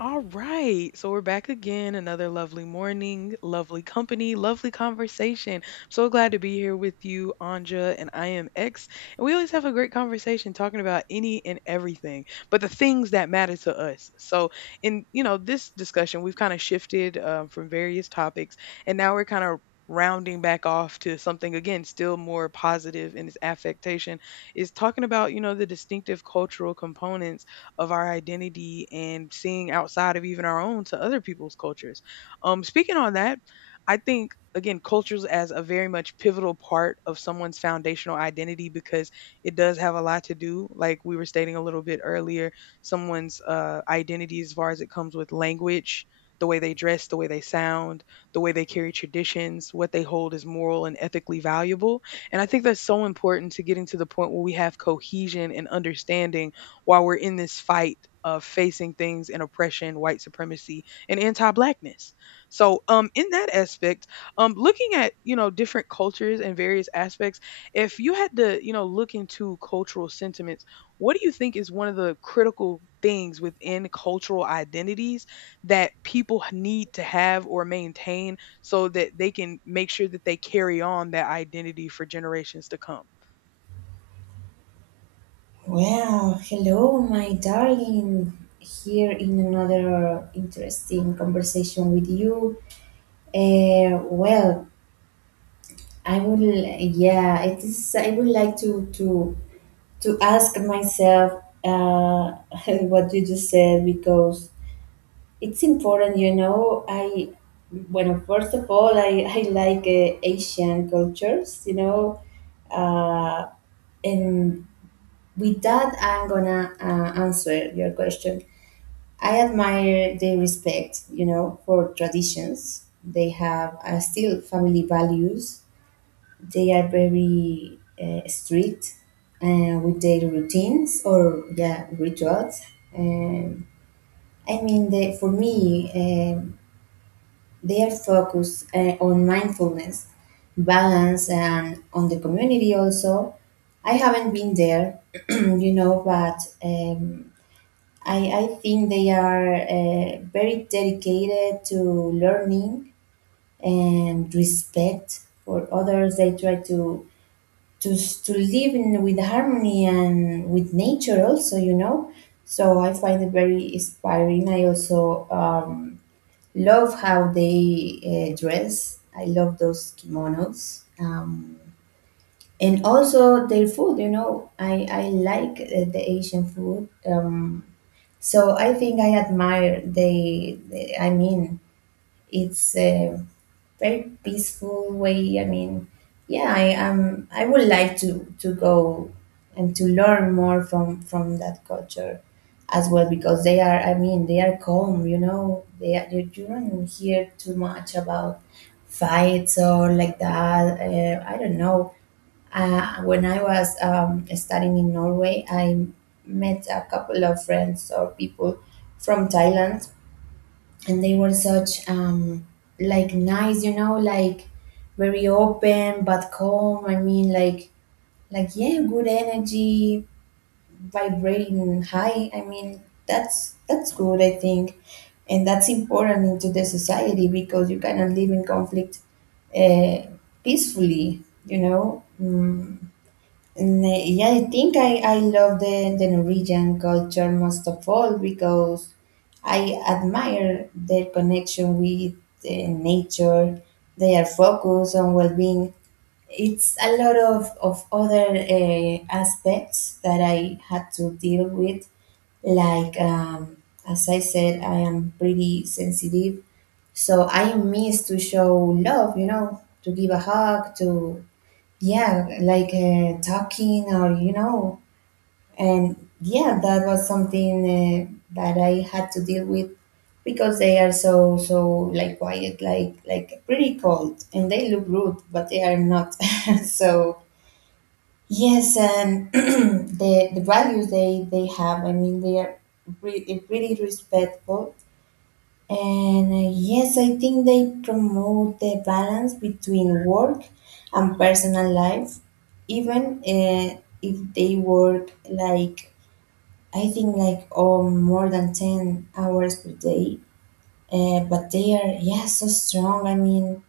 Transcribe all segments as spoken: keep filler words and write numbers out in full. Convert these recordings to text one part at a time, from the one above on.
All right. So we're back again. Another lovely morning, lovely company, lovely conversation. So glad to be here with you, Anja, and I am X. And we always have a great conversation talking about any and everything, but the things that matter to us. So in, you know, this discussion, we've kind of shifted um, from various topics, and now we're kind of rounding back off to something again still more positive in its affectation, is talking about, you know, the distinctive cultural components of our identity and seeing outside of even our own to other people's cultures. Um, speaking on that, I think again cultures as a very much pivotal part of someone's foundational identity, because it does have a lot to do, like we were stating a little bit earlier, someone's uh, identity, as far as it comes with language, the way they dress, the way they sound, the way they carry traditions, what they hold as moral and ethically valuable. And I think that's so important to getting to the point where we have cohesion and understanding while we're in this fight of facing things in oppression, white supremacy, and anti-blackness. So, um, in that aspect, um, looking at, you know, different cultures and various aspects, if you had to, you know, look into cultural sentiments, what do you think is one of the critical things within cultural identities that people need to have or maintain so that they can make sure that they carry on that identity for generations to come? Well, hello, my darling, here in another interesting conversation with you. Uh, well, I would, yeah, it is, I would like to, to, to ask myself uh, what you just said because it's important, you know. I, well, first of all, I, I like uh, Asian cultures, you know, uh, and with that, I'm gonna uh, answer your question. I admire their respect, you know, for traditions. They have uh, still family values. They are very uh, strict uh, with their routines or yeah rituals. Um, I mean, they, for me, um they are focused uh, on mindfulness, balance, and on the community also. I haven't been there, you know, but. Um, I, I think they are uh, very dedicated to learning and respect for others. They try to to to live in, with harmony and with nature also, you know. So I find it very inspiring. I also um, love how they uh, dress. I love those kimonos. Um, and also their food, you know, I, I like uh, the Asian food. Um, so I think I admire the, the I mean, it's a very peaceful way. I mean, yeah, I am. I would like to to go and to learn more from from that culture as well because they are. I mean, they are calm. You know, they are, you you don't hear too much about fights or like that. Uh, I don't know uh, when I was um, studying in Norway, I met a couple of friends or people from Thailand, and they were such um, like nice, you know, like very open but calm. I mean, like like yeah, good energy, vibrating high. I mean, that's that's good, I think, and that's important into the society because you cannot live in conflict uh, peacefully, you know. Mm, Mm, Yeah, I think I, I love the, the Norwegian culture most of all because I admire their connection with uh, nature, their focus on well being. It's a lot of, of other uh, aspects that I had to deal with. Like, um, as I said, I am pretty sensitive. So I miss to show love, you know, to give a hug, to yeah like uh, talking or you know and yeah that was something uh, that I had to deal with because they are so so like quiet like like pretty cold and they look rude but they are not so yes and the the values they they have. I mean they are really really respectful and uh, yes, I think they promote the balance between work and personal life, even uh, if they work like I think like oh more than ten hours per day. Uh, but they are yeah so strong. I mean,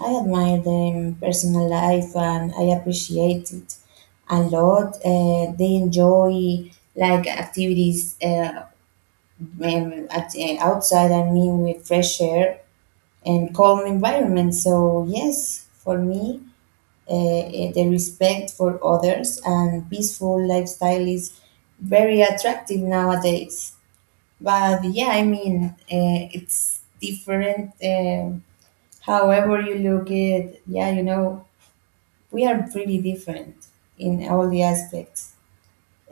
I admire them personal life and I appreciate it a lot. Uh, they enjoy like activities uh, um, at, uh, outside. I mean, with fresh air and calm environment. So yes, for me, uh, eh, the respect for others and peaceful lifestyle is very attractive nowadays. But yeah, I mean, uh, it's different. Um however you look at, yeah, you know, we are pretty different in all the aspects.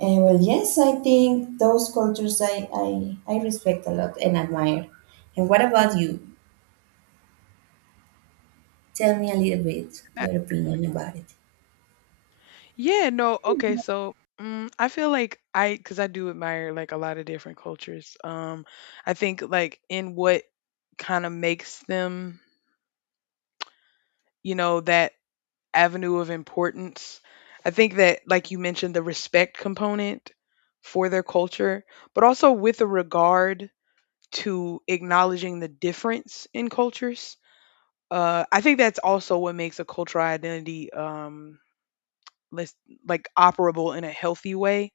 Uh, well, yes, I think those cultures I, I, I respect a lot and admire. And what about you? Tell me a little bit Uh, your opinion about it. Yeah, no, okay, so mm, I feel like I, because I do admire like a lot of different cultures. Um, I think like in what kind of makes them, you know, that avenue of importance. I think that, like you mentioned, the respect component for their culture, but also with a regard to acknowledging the difference in cultures. Uh, I think that's also what makes a cultural identity um, less, like, operable in a healthy way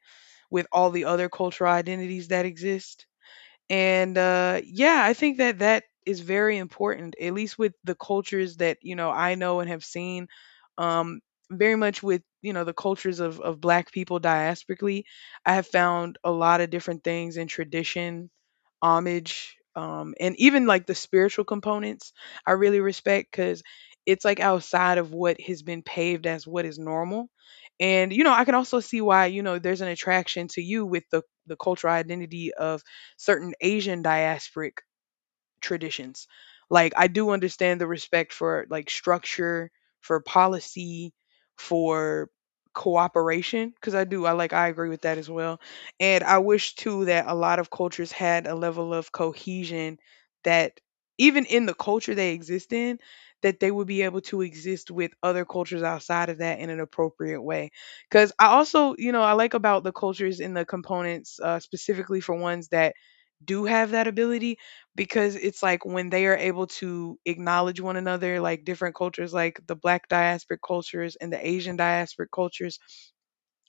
with all the other cultural identities that exist. And uh, yeah, I think that that is very important, at least with the cultures that, you know, I know and have seen. um, Very much with, you know, the cultures of, of black people diasporically, I have found a lot of different things in tradition, homage, um and even like the spiritual components I really respect, because it's like outside of what has been paved as what is normal. And you know, I can also see why, you know, there's an attraction to you with the the cultural identity of certain Asian diasporic traditions. Like I do understand the respect for, like, structure, for policy, for cooperation, because I do, I like, I agree with that as well. And I wish too that a lot of cultures had a level of cohesion that, even in the culture they exist in, that they would be able to exist with other cultures outside of that in an appropriate way, because I also, you know, I like about the cultures and the components, uh, specifically for ones that do have that ability. Because it's like when they are able to acknowledge one another, like different cultures, like the black diasporic cultures and the Asian diasporic cultures,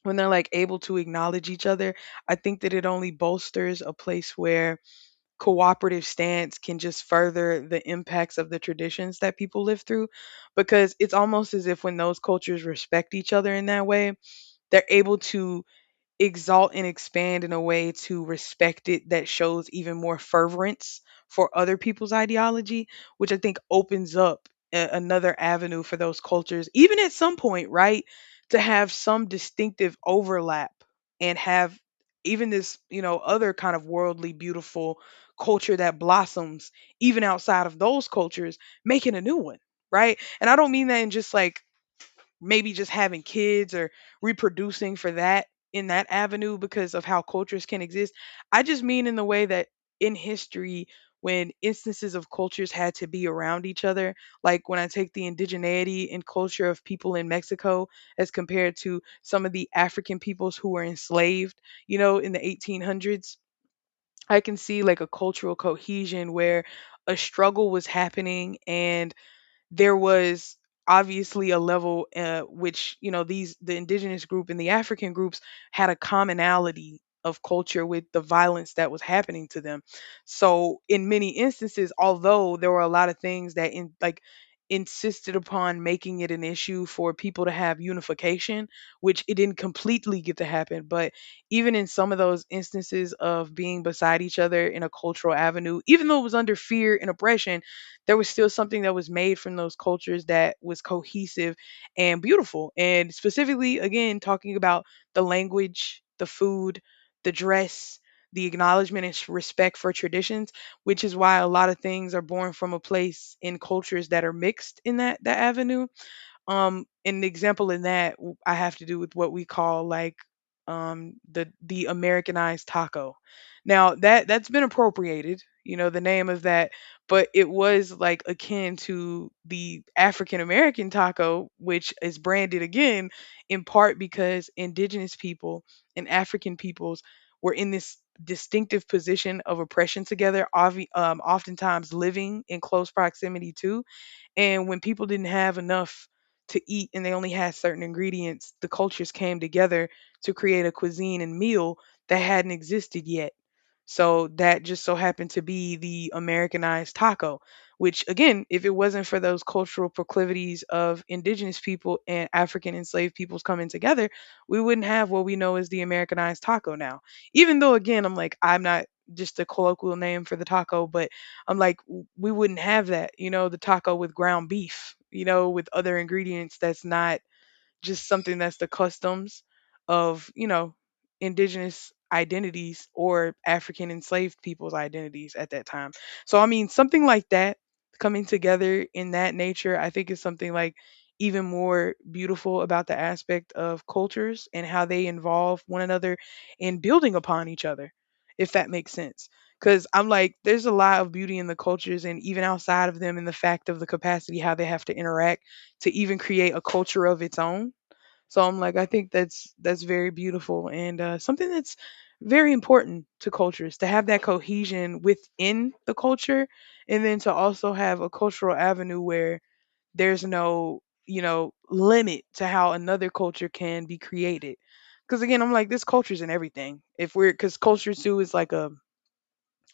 when they're like able to acknowledge each other, I think that it only bolsters a place where cooperative stance can just further the impacts of the traditions that people live through. Because it's almost as if when those cultures respect each other in that way, they're able to exalt and expand in a way to respect it that shows even more fervorance for other people's ideology, which I think opens up a- another avenue for those cultures, even at some point, right? To have some distinctive overlap and have even this, you know, other kind of worldly, beautiful culture that blossoms even outside of those cultures, making a new one, right? And I don't mean that in just like maybe just having kids or reproducing for that in that avenue, because of how cultures can exist. I just mean in the way that in history, when instances of cultures had to be around each other, like when I take the indigeneity and culture of people in Mexico as compared to some of the African peoples who were enslaved, you know, in the eighteen hundreds, I can see like a cultural cohesion where a struggle was happening, and there was obviously a level, uh, which, you know, these the indigenous group and the African groups had a commonality of culture with the violence that was happening to them. So in many instances, although there were a lot of things that, in like, insisted upon making it an issue for people to have unification, which it didn't completely get to happen, but even in some of those instances of being beside each other in a cultural avenue, even though it was under fear and oppression, there was still something that was made from those cultures that was cohesive and beautiful. And specifically, again, talking about the language, the food, the dress, the acknowledgement and s- respect for traditions, which is why a lot of things are born from a place in cultures that are mixed in that that avenue. Um, an example in that w- I have to do with what we call like, um the the Americanized taco. Now that that's been appropriated, you know, the name of that, but it was like akin to the African American taco, which is branded again in part because indigenous people and African peoples were in this distinctive position of oppression together, obvi- um, oftentimes living in close proximity to. And when people didn't have enough to eat and they only had certain ingredients, the cultures came together to create a cuisine and meal that hadn't existed yet. So that just so happened to be the Americanized taco, which again, if it wasn't for those cultural proclivities of indigenous people and African enslaved peoples coming together, we wouldn't have what we know as the Americanized taco now. Even though again, I'm like, I'm not just a colloquial name for the taco, but I'm like, w- we wouldn't have that, you know, the taco with ground beef, you know, with other ingredients that's not just something that's the customs of, you know, indigenous identities or African enslaved people's identities at that time. So, I mean, something like that coming together in that nature, I think is something like even more beautiful about the aspect of cultures and how they involve one another in building upon each other, if that makes sense. Because I'm like, there's a lot of beauty in the cultures and even outside of them in the fact of the capacity how they have to interact to even create a culture of its own. So I'm like, I think that's that's very beautiful, and uh, something that's very important to cultures to have that cohesion within the culture, and then to also have a cultural avenue where there's no, you know, limit to how another culture can be created. Because again, I'm like, this culture's in everything. If we're, because culture too is like a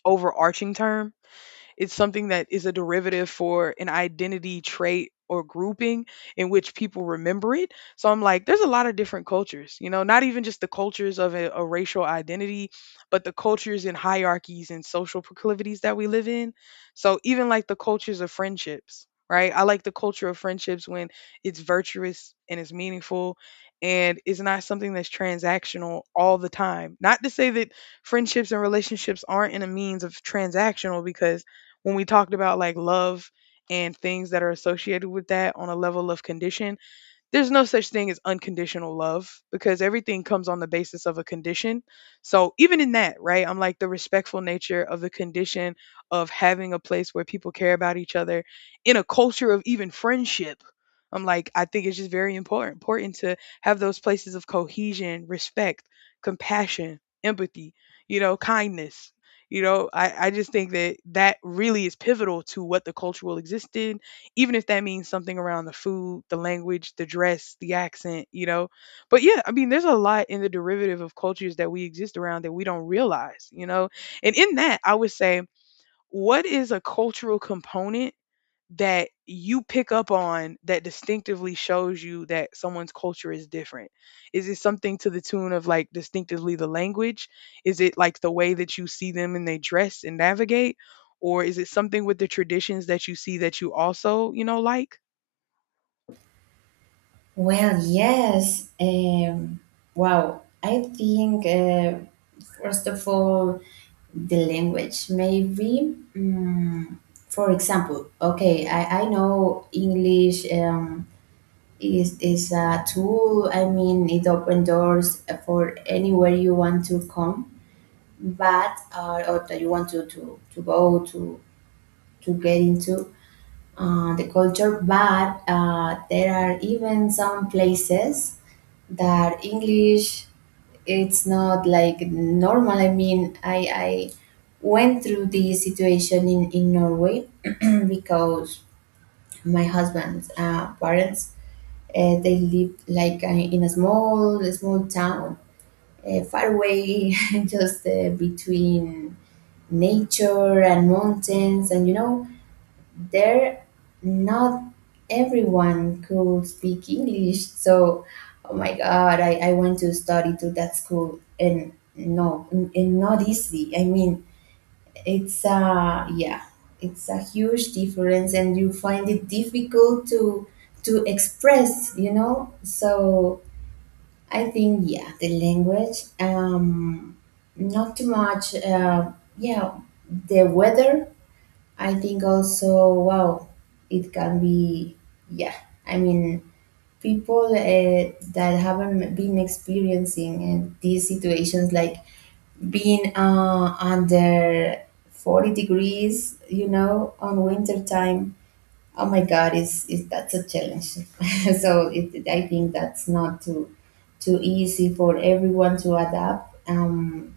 overarching term, it's something that is a derivative for an identity trait or grouping in which people remember it. So I'm like, there's a lot of different cultures, you know, not even just the cultures of a, a racial identity, but the cultures and hierarchies and social proclivities that we live in. So even like the cultures of friendships, right? I like the culture of friendships when it's virtuous and it's meaningful, and it's not something that's transactional all the time. Not to say that friendships and relationships aren't in a means of transactional, because when we talked about like love and things that are associated with that on a level of condition, there's no such thing as unconditional love because everything comes on the basis of a condition. So even in that, right, I'm like, the respectful nature of the condition of having a place where people care about each other in a culture of even friendship. I'm like, I think it's just very important, important to have those places of cohesion, respect, compassion, empathy, you know, kindness. You know, I, I just think that that really is pivotal to what the culture will exist in, even if that means something around the food, the language, the dress, the accent, you know. But yeah, I mean, there's a lot in the derivative of cultures that we exist around that we don't realize, you know. And in that, I would say, what is a cultural component that you pick up on that distinctively shows you that someone's culture is different? Is it something to the tune of like distinctively the language? Is it like the way that you see them and they dress and navigate? Or is it something with the traditions that you see that you also, you know, like? Well, yes. Um, wow. I think, uh, first of all, the language, maybe. Mm, for example, okay, I, I know English. Um, is, is a tool, I mean, it opens doors for anywhere you want to come, but, uh, or that you want to, to, to go to, to get into uh, the culture, but uh, there are even some places that English it's not like normal. I mean, I I went through this situation in in Norway because my husband's uh, parents uh, they lived like uh, in a small a small town uh, far away, just uh, between nature and mountains, and you know there not everyone could speak English. So oh my god, i, I want to study to that school and no and and not easy. I mean, it's uh yeah, it's a huge difference and you find it difficult to to express you know. So I think yeah the language um not too much uh yeah the weather I think also, wow, it can be, yeah. I mean, people uh, that haven't been experiencing uh, these situations, like being uh, under forty degrees, you know, on winter time. Oh my god, is is that's a challenge. So it, I think that's not too too easy for everyone to adapt. Um,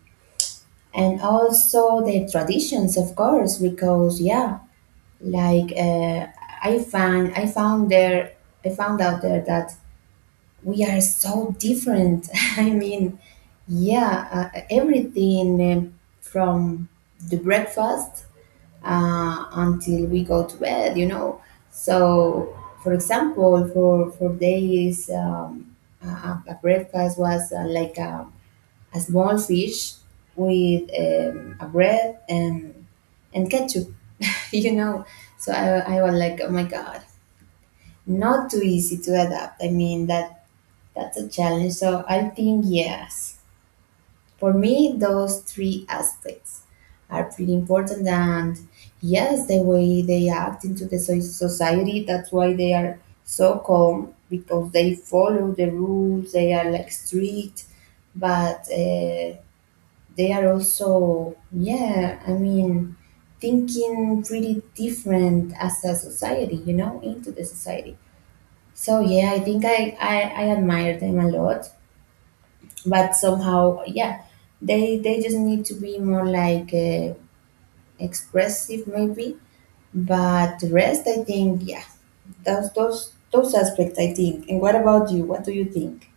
And also the traditions, of course, because yeah, like uh, i found i found there i found out there that we are so different. I mean, yeah, uh, everything um, from the breakfast uh, until we go to bed you know. So for example for for days um, a, a a breakfast was uh, like a, a small fish with um, a bread and and ketchup you know. So i, I was like oh my god, not too easy to adapt. I mean that that's a challenge. So I think yes, for me those three aspects are pretty important and yes the way they act into the so- society. That's why they are so calm because they follow the rules, they are like strict, but uh, they are also yeah I mean thinking pretty different as a society you know into the society. So yeah I think i i, I admire them a lot but somehow yeah they they just need to be more like uh, expressive maybe but the rest I think yeah those those those aspects I think. And what about you, what do you think?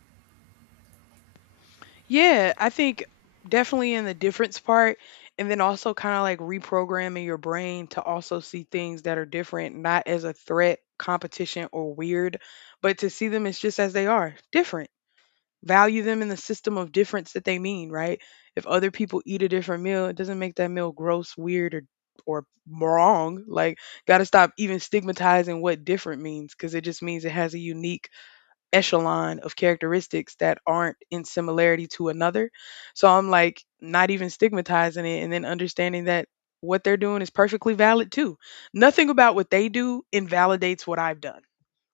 Yeah, I think definitely in the difference part. And then also kind of like reprogramming your brain to also see things that are different, not as a threat, competition, or weird, but to see them as just as they are different. Value them in the system of difference that they mean, right? If other people eat a different meal, it doesn't make that meal gross, weird, or or wrong. Like, gotta stop even stigmatizing what different means because it just means it has a unique echelon of characteristics that aren't in similarity to another. So I'm like, not even stigmatizing it and then understanding that what they're doing is perfectly valid too. Nothing about what they do invalidates what I've done,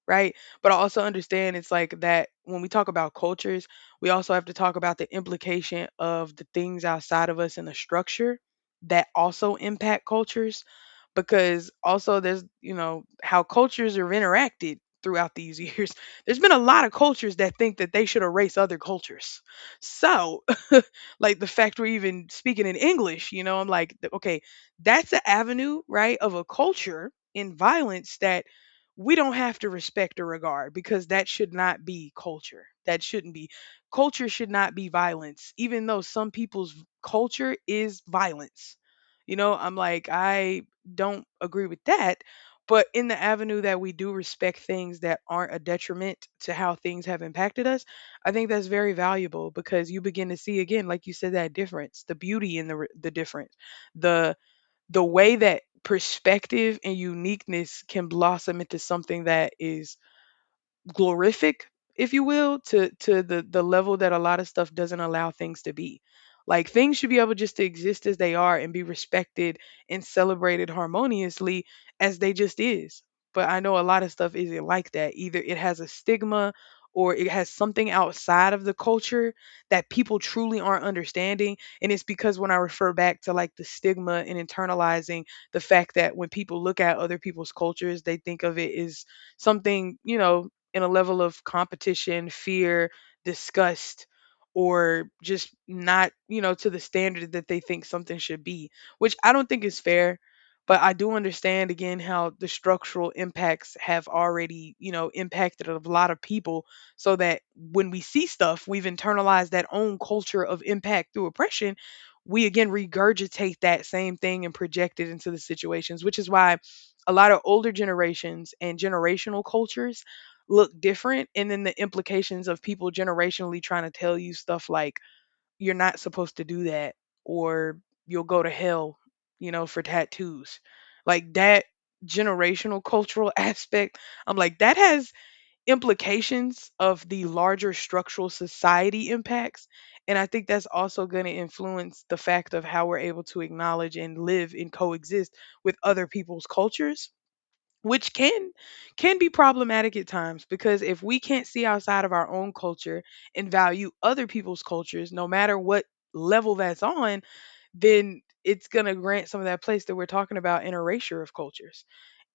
right? But I also understand it's like that when we talk about cultures, we also have to talk about the implication of the things outside of us in the structure that also impact cultures because also there's, you know, how cultures are interacted throughout these years. There's been a lot of cultures that think that they should erase other cultures. So, like the fact we're even speaking in English, you know, I'm like, th- okay, that's an avenue, right, of a culture in violence that we don't have to respect or regard because that should not be culture. That shouldn't be. Culture should not be violence, even though some people's culture is violence. You know, I'm like, I don't agree with that. But in the avenue that we do respect things that aren't a detriment to how things have impacted us, I think that's very valuable because you begin to see again, like you said, that difference, the beauty in the r- the difference, the the way that perspective and uniqueness can blossom into something that is glorific, if you will, to to the the level that a lot of stuff doesn't allow things to be. Like things should be able just to exist as they are and be respected and celebrated harmoniously as they just is. But I know a lot of stuff isn't like that either. It has a stigma or it has something outside of the culture that people truly aren't understanding. And it's because when I refer back to like the stigma and internalizing the fact that when people look at other people's cultures they think of it as something, you know, in a level of competition, fear, disgust, or just not, you know, to the standard that they think something should be, which I don't think is fair. But I do understand again how the structural impacts have already, you know, impacted a lot of people so that when we see stuff, we've internalized that own culture of impact through oppression. We again regurgitate that same thing and project it into the situations, which is why a lot of older generations and generational cultures look different, and then the implications of people generationally trying to tell you stuff like you're not supposed to do that, or you'll go to hell, you know, for tattoos, like that generational cultural aspect. I'm like, that has implications of the larger structural society impacts. And I think that's also going to influence the fact of how we're able to acknowledge and live and coexist with other people's cultures, which can can be problematic at times. Because if we can't see outside of our own culture and value other people's cultures no matter what level that's on, then it's going to grant some of that place that we're talking about in erasure of cultures.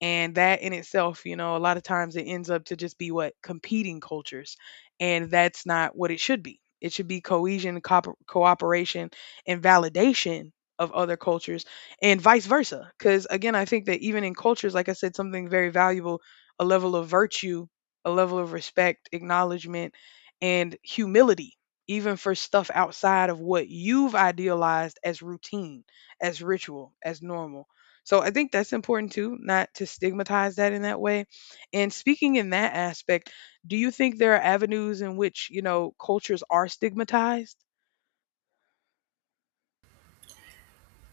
And that in itself, you know, a lot of times it ends up to just be what, competing cultures. And that's not what it should be. It should be cohesion, cooper cooperation and validation of other cultures and vice versa. Because again, I think that even in cultures, like I said, something very valuable, a level of virtue, a level of respect, acknowledgement, and humility, even for stuff outside of what you've idealized as routine, as ritual, as normal. So I think that's important too, not to stigmatize that in that way. And speaking in that aspect, do you think there are avenues in which, you know, cultures are stigmatized?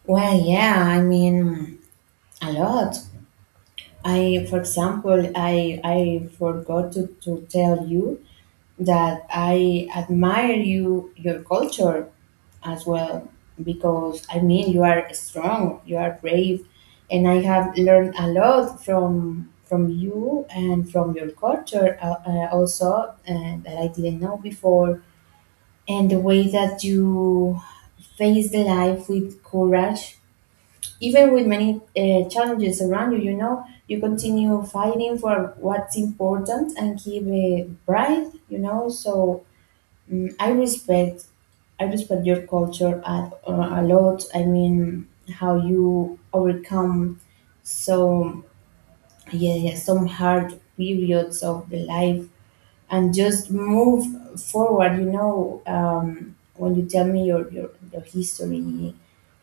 Well yeah, I mean, a lot. I, for example, I I forgot to, to tell you that I admire you your culture as well because I mean you are strong, you are brave, and I have learned a lot from from you and from your culture uh, uh, also uh, that I didn't know before, and the way that you face the life with courage even with many uh, challenges around you, you know, you continue fighting for what's important and keep it bright, you know. So mm I respect, I respect your culture a, a lot. I mean, how you overcome so yeah, yeah some hard periods of the life and just move forward. You know, um, when you tell me your, your your history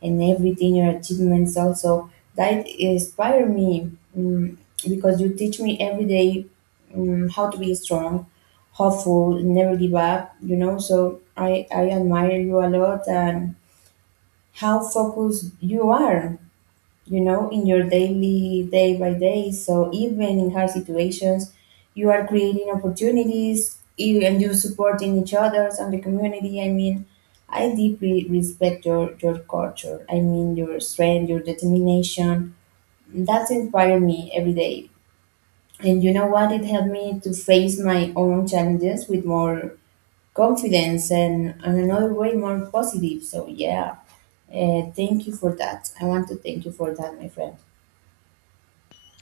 and everything, your achievements also that inspire me mm, because you teach me every day mm how to be strong, hopeful, never give up. You know, so I I admire you a lot and how focused you are, you know, in your daily day by day. So even in hard situations, you are creating opportunities you- and you supporting each others and the community. I mean, I deeply respect your, your culture. I mean, your strength, your determination. That inspired me every day. And you know what? It helped me to face my own challenges with more confidence and, and another way more positive. So, yeah, uh, thank you for that. I want to thank you for that, my friend.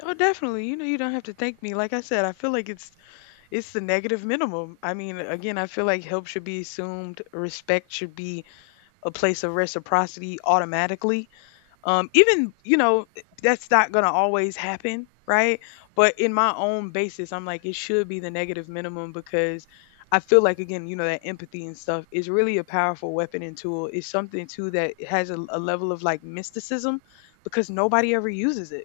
Oh, definitely. You know, you don't have to thank me. Like I said, I feel like it's it's the negative minimum. I mean, again, I feel like help should be assumed, respect should be a place of reciprocity automatically. Um, even, you know, that's not going to always happen, right? But in my own basis, I'm like, it should be the negative minimum because I feel like, again, you know, that empathy and stuff is really a powerful weapon and tool. It's something, too, that has a, a level of like mysticism because nobody ever uses it.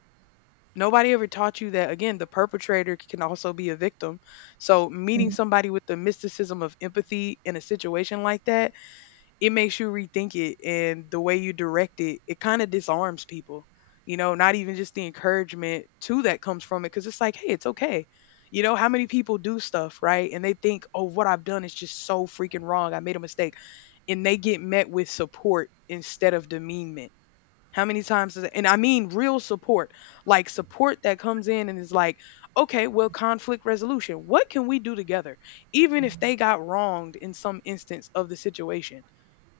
Nobody ever taught you that, again, the perpetrator can also be a victim. So meeting somebody with the mysticism of empathy in a situation like that, it makes you rethink it, and the way you direct it, it kind of disarms people. You know, not even just the encouragement too that comes from it, because it's like, hey, it's okay. You know, how many people do stuff, right, and they think, oh, what I've done is just so freaking wrong, I made a mistake, and they get met with support instead of demeanment. How many times is it, and I mean real support, like support that comes in and is like, okay, well, conflict resolution, what can we do together, even if they got wronged in some instance of the situation,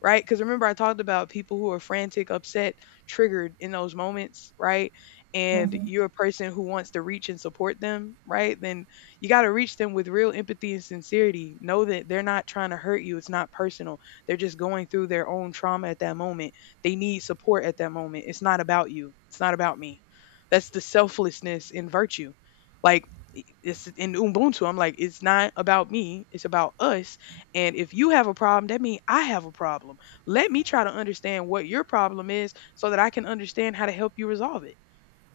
right? Because remember, I talked about people who are frantic, upset, triggered in those moments, right? And Mhm. you're a person who wants to reach and support them, right? Then you got to reach them with real empathy and sincerity. Know that they're not trying to hurt you, it's not personal. They're just going through their own trauma at that moment. They need support at that moment. It's not about you, it's not about me. That's the selflessness in virtue. Like, i- it's in Ubuntu. I'm like, it's not about me. It's about us. And if you have a problem, that means I have a problem. Let me try to understand what your problem is so that I can understand how to help you resolve it.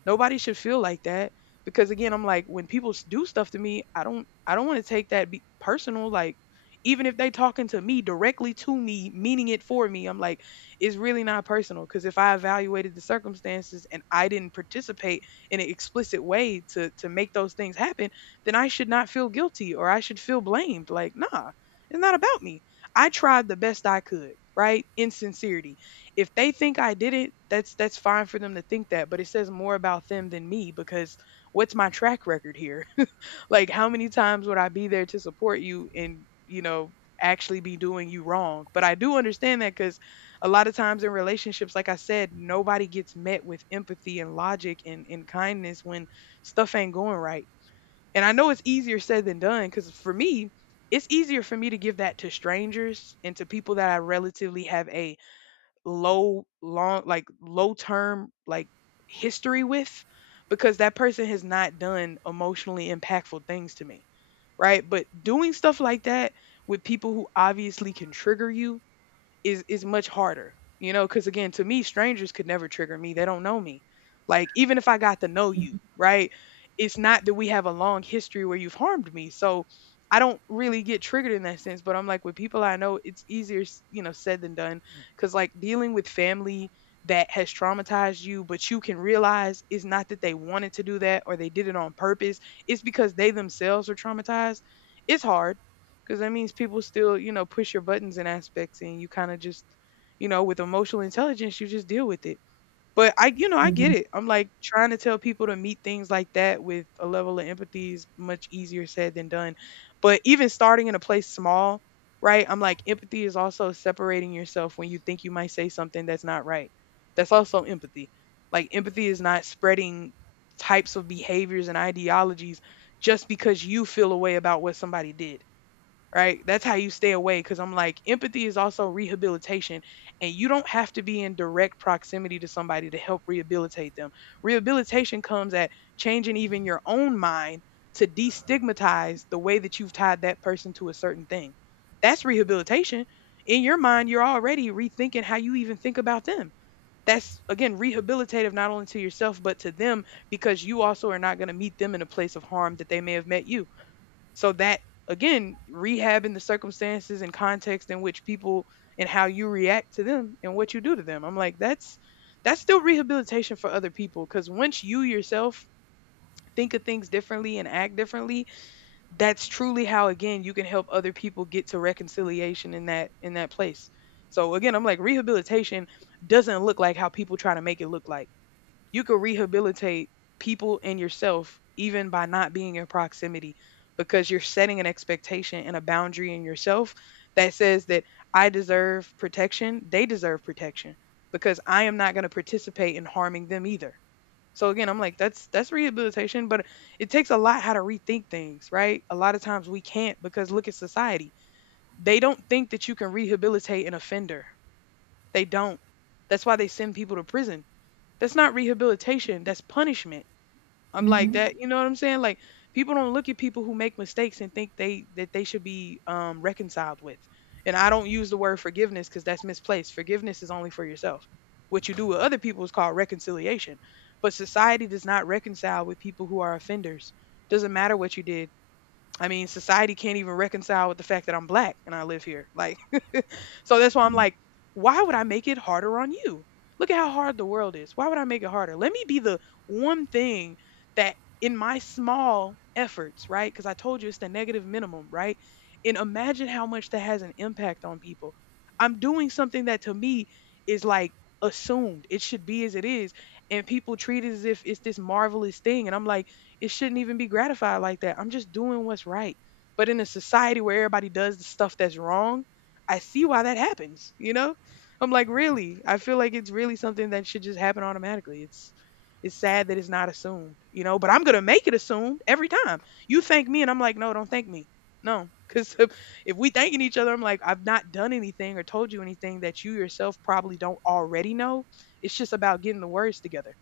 Nobody should feel like that because again, I'm like, when people s- do stuff to me, I don't, I don't want to take that be- personal. Like, even if they talking to me directly, to me meaning it for me, I'm like, it's really not personal, because if I evaluated the circumstances and I didn't participate in an explicit way to to make those things happen, then I should not feel guilty, or I should feel blamed. Like, nah, it's not about me. I tried the best I could, right, in sincerity. If they think I did it, that's that's fine for them to think that, but it says more about them than me. Because what's my track record here? Like, how many times would I be there to support you and, you know, actually be doing you wrong? But I do understand that, cuz a lot of times in relationships, like I said, nobody gets met with empathy and logic and and kindness when stuff ain't going right. And I know it's easier said than done, cuz for me, it's easier for me to give that to strangers and to people that I relatively have a low long, like, low term, like, history with, because that person has not done emotionally impactful things to me, right? But doing stuff like that with people who obviously can trigger you is is much harder, you know. Because again, to me, strangers could never trigger me, they don't know me. Like, even if I got to know you, right, it's not that we have a long history where you've harmed me. So I don't really get triggered in that sense. But I'm like, with people I know, it's easier s- you know, said than done. Because like dealing with family that has traumatized you, but you can realize it's not that they wanted to do that or they did it on purpose, it's because they themselves are traumatized, it's hard. Because that means people still, you know, push your buttons in aspects, and you kind of just, you know, with emotional intelligence, you just deal with it. But I, you know, I get Mhm. it. I'm like, trying to tell people to meet things like that with a level of empathy is much easier said than done. But even starting in a place small, right? I'm like, empathy is also separating yourself when you think you might say something that's not right. That's also empathy. Like, empathy is not spreading types of behaviors and ideologies just because you feel a way about what somebody did, right? That's how you stay away. Cause I'm like, empathy is also rehabilitation, and you don't have to be in direct proximity to somebody to help rehabilitate them. Rehabilitation comes at changing even your own mind to destigmatize the way that you've tied that person to a certain thing. That's rehabilitation. In your mind, you're already rethinking how you even think about them. That's again rehabilitative not only to yourself but to them because you also are not going to meet them in a place of harm that they may have met you, so that again, rehabbing the circumstances and context in which people and how you react to them and what you do to them. I'm like, that's that's still rehabilitation for other people because once you yourself think of things differently and act differently, that's truly how again you can help other people get to reconciliation in that in that place. So again, I'm like rehabilitation doesn't look like how people try to make it look like you could rehabilitate people and yourself even by not being in proximity because you're setting an expectation and a boundary in yourself that says that I deserve protection, they deserve protection because I am not going to participate in harming them either. So again, I'm like that's that's rehabilitation, but it takes a lot how to rethink things, right? A lot of times we can't because look at society. They don't think that you can rehabilitate an offender. They don't. That's why they send people to prison. That's not rehabilitation, that's punishment. I'm like Mhm. that, you know what I'm saying? Like people don't look at people who make mistakes and think they that they should be um reconciled with. And I don't use the word forgiveness cuz that's misplaced. Forgiveness is only for yourself. What you do with other people is called reconciliation. But society does not reconcile with people who are offenders. Doesn't matter what you did. I mean, society can't even reconcile with the fact that I'm black and I live here. Like, so that's why I'm like, why would I make it harder on you? Look at how hard the world is. Why would I make it harder? Let me be the one thing that in my small efforts, right? Because I told you it's the negative minimum, right? And imagine how much that has an impact on people. I'm doing something that to me is like assumed. It should be as it is. And people treat it as if it's this marvelous thing. And I'm like, it shouldn't even be gratified like that. I'm just doing what's right. But in a society where everybody does the stuff that's wrong, I see why that happens, you know? I'm like, really? I feel like it's really something that should just happen automatically. It's it's sad that it's not assumed, you know, but I'm going to make it assumed every time. You thank me and I'm like, "No, don't thank me." No, cuz if if we thanking each other, I'm like, I've not done anything or told you anything that you yourself probably don't already know. It's just about getting the words together.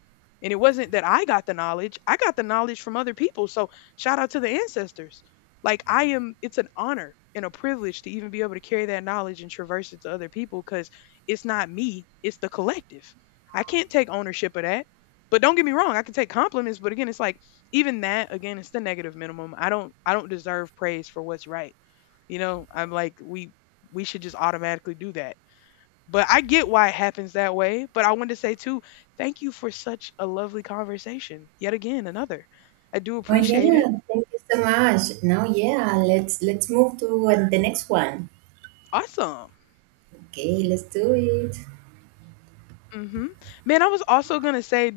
And it wasn't that I got the knowledge, I got the knowledge from other people. So shout out to the ancestors. Like I am, it's an honor and a privilege to even be able to carry that knowledge and traverse it to other people because it's not me, it's the collective. I can't take ownership of that. But don't get me wrong, I can take compliments, but again, it's like even that, again, it's the negative minimum. I don't I don't deserve praise for what's right. You know, I'm like we we should just automatically do that. But I get why it happens that way. But I wanted to say too, thank you for such a lovely conversation. Yet again, another. I do Oh appreciate it. yeah, thank you so much. Now yeah, let's let's move to uh, the next one. Awesome. Okay, let's do it. Hmm. Man, I was also gonna say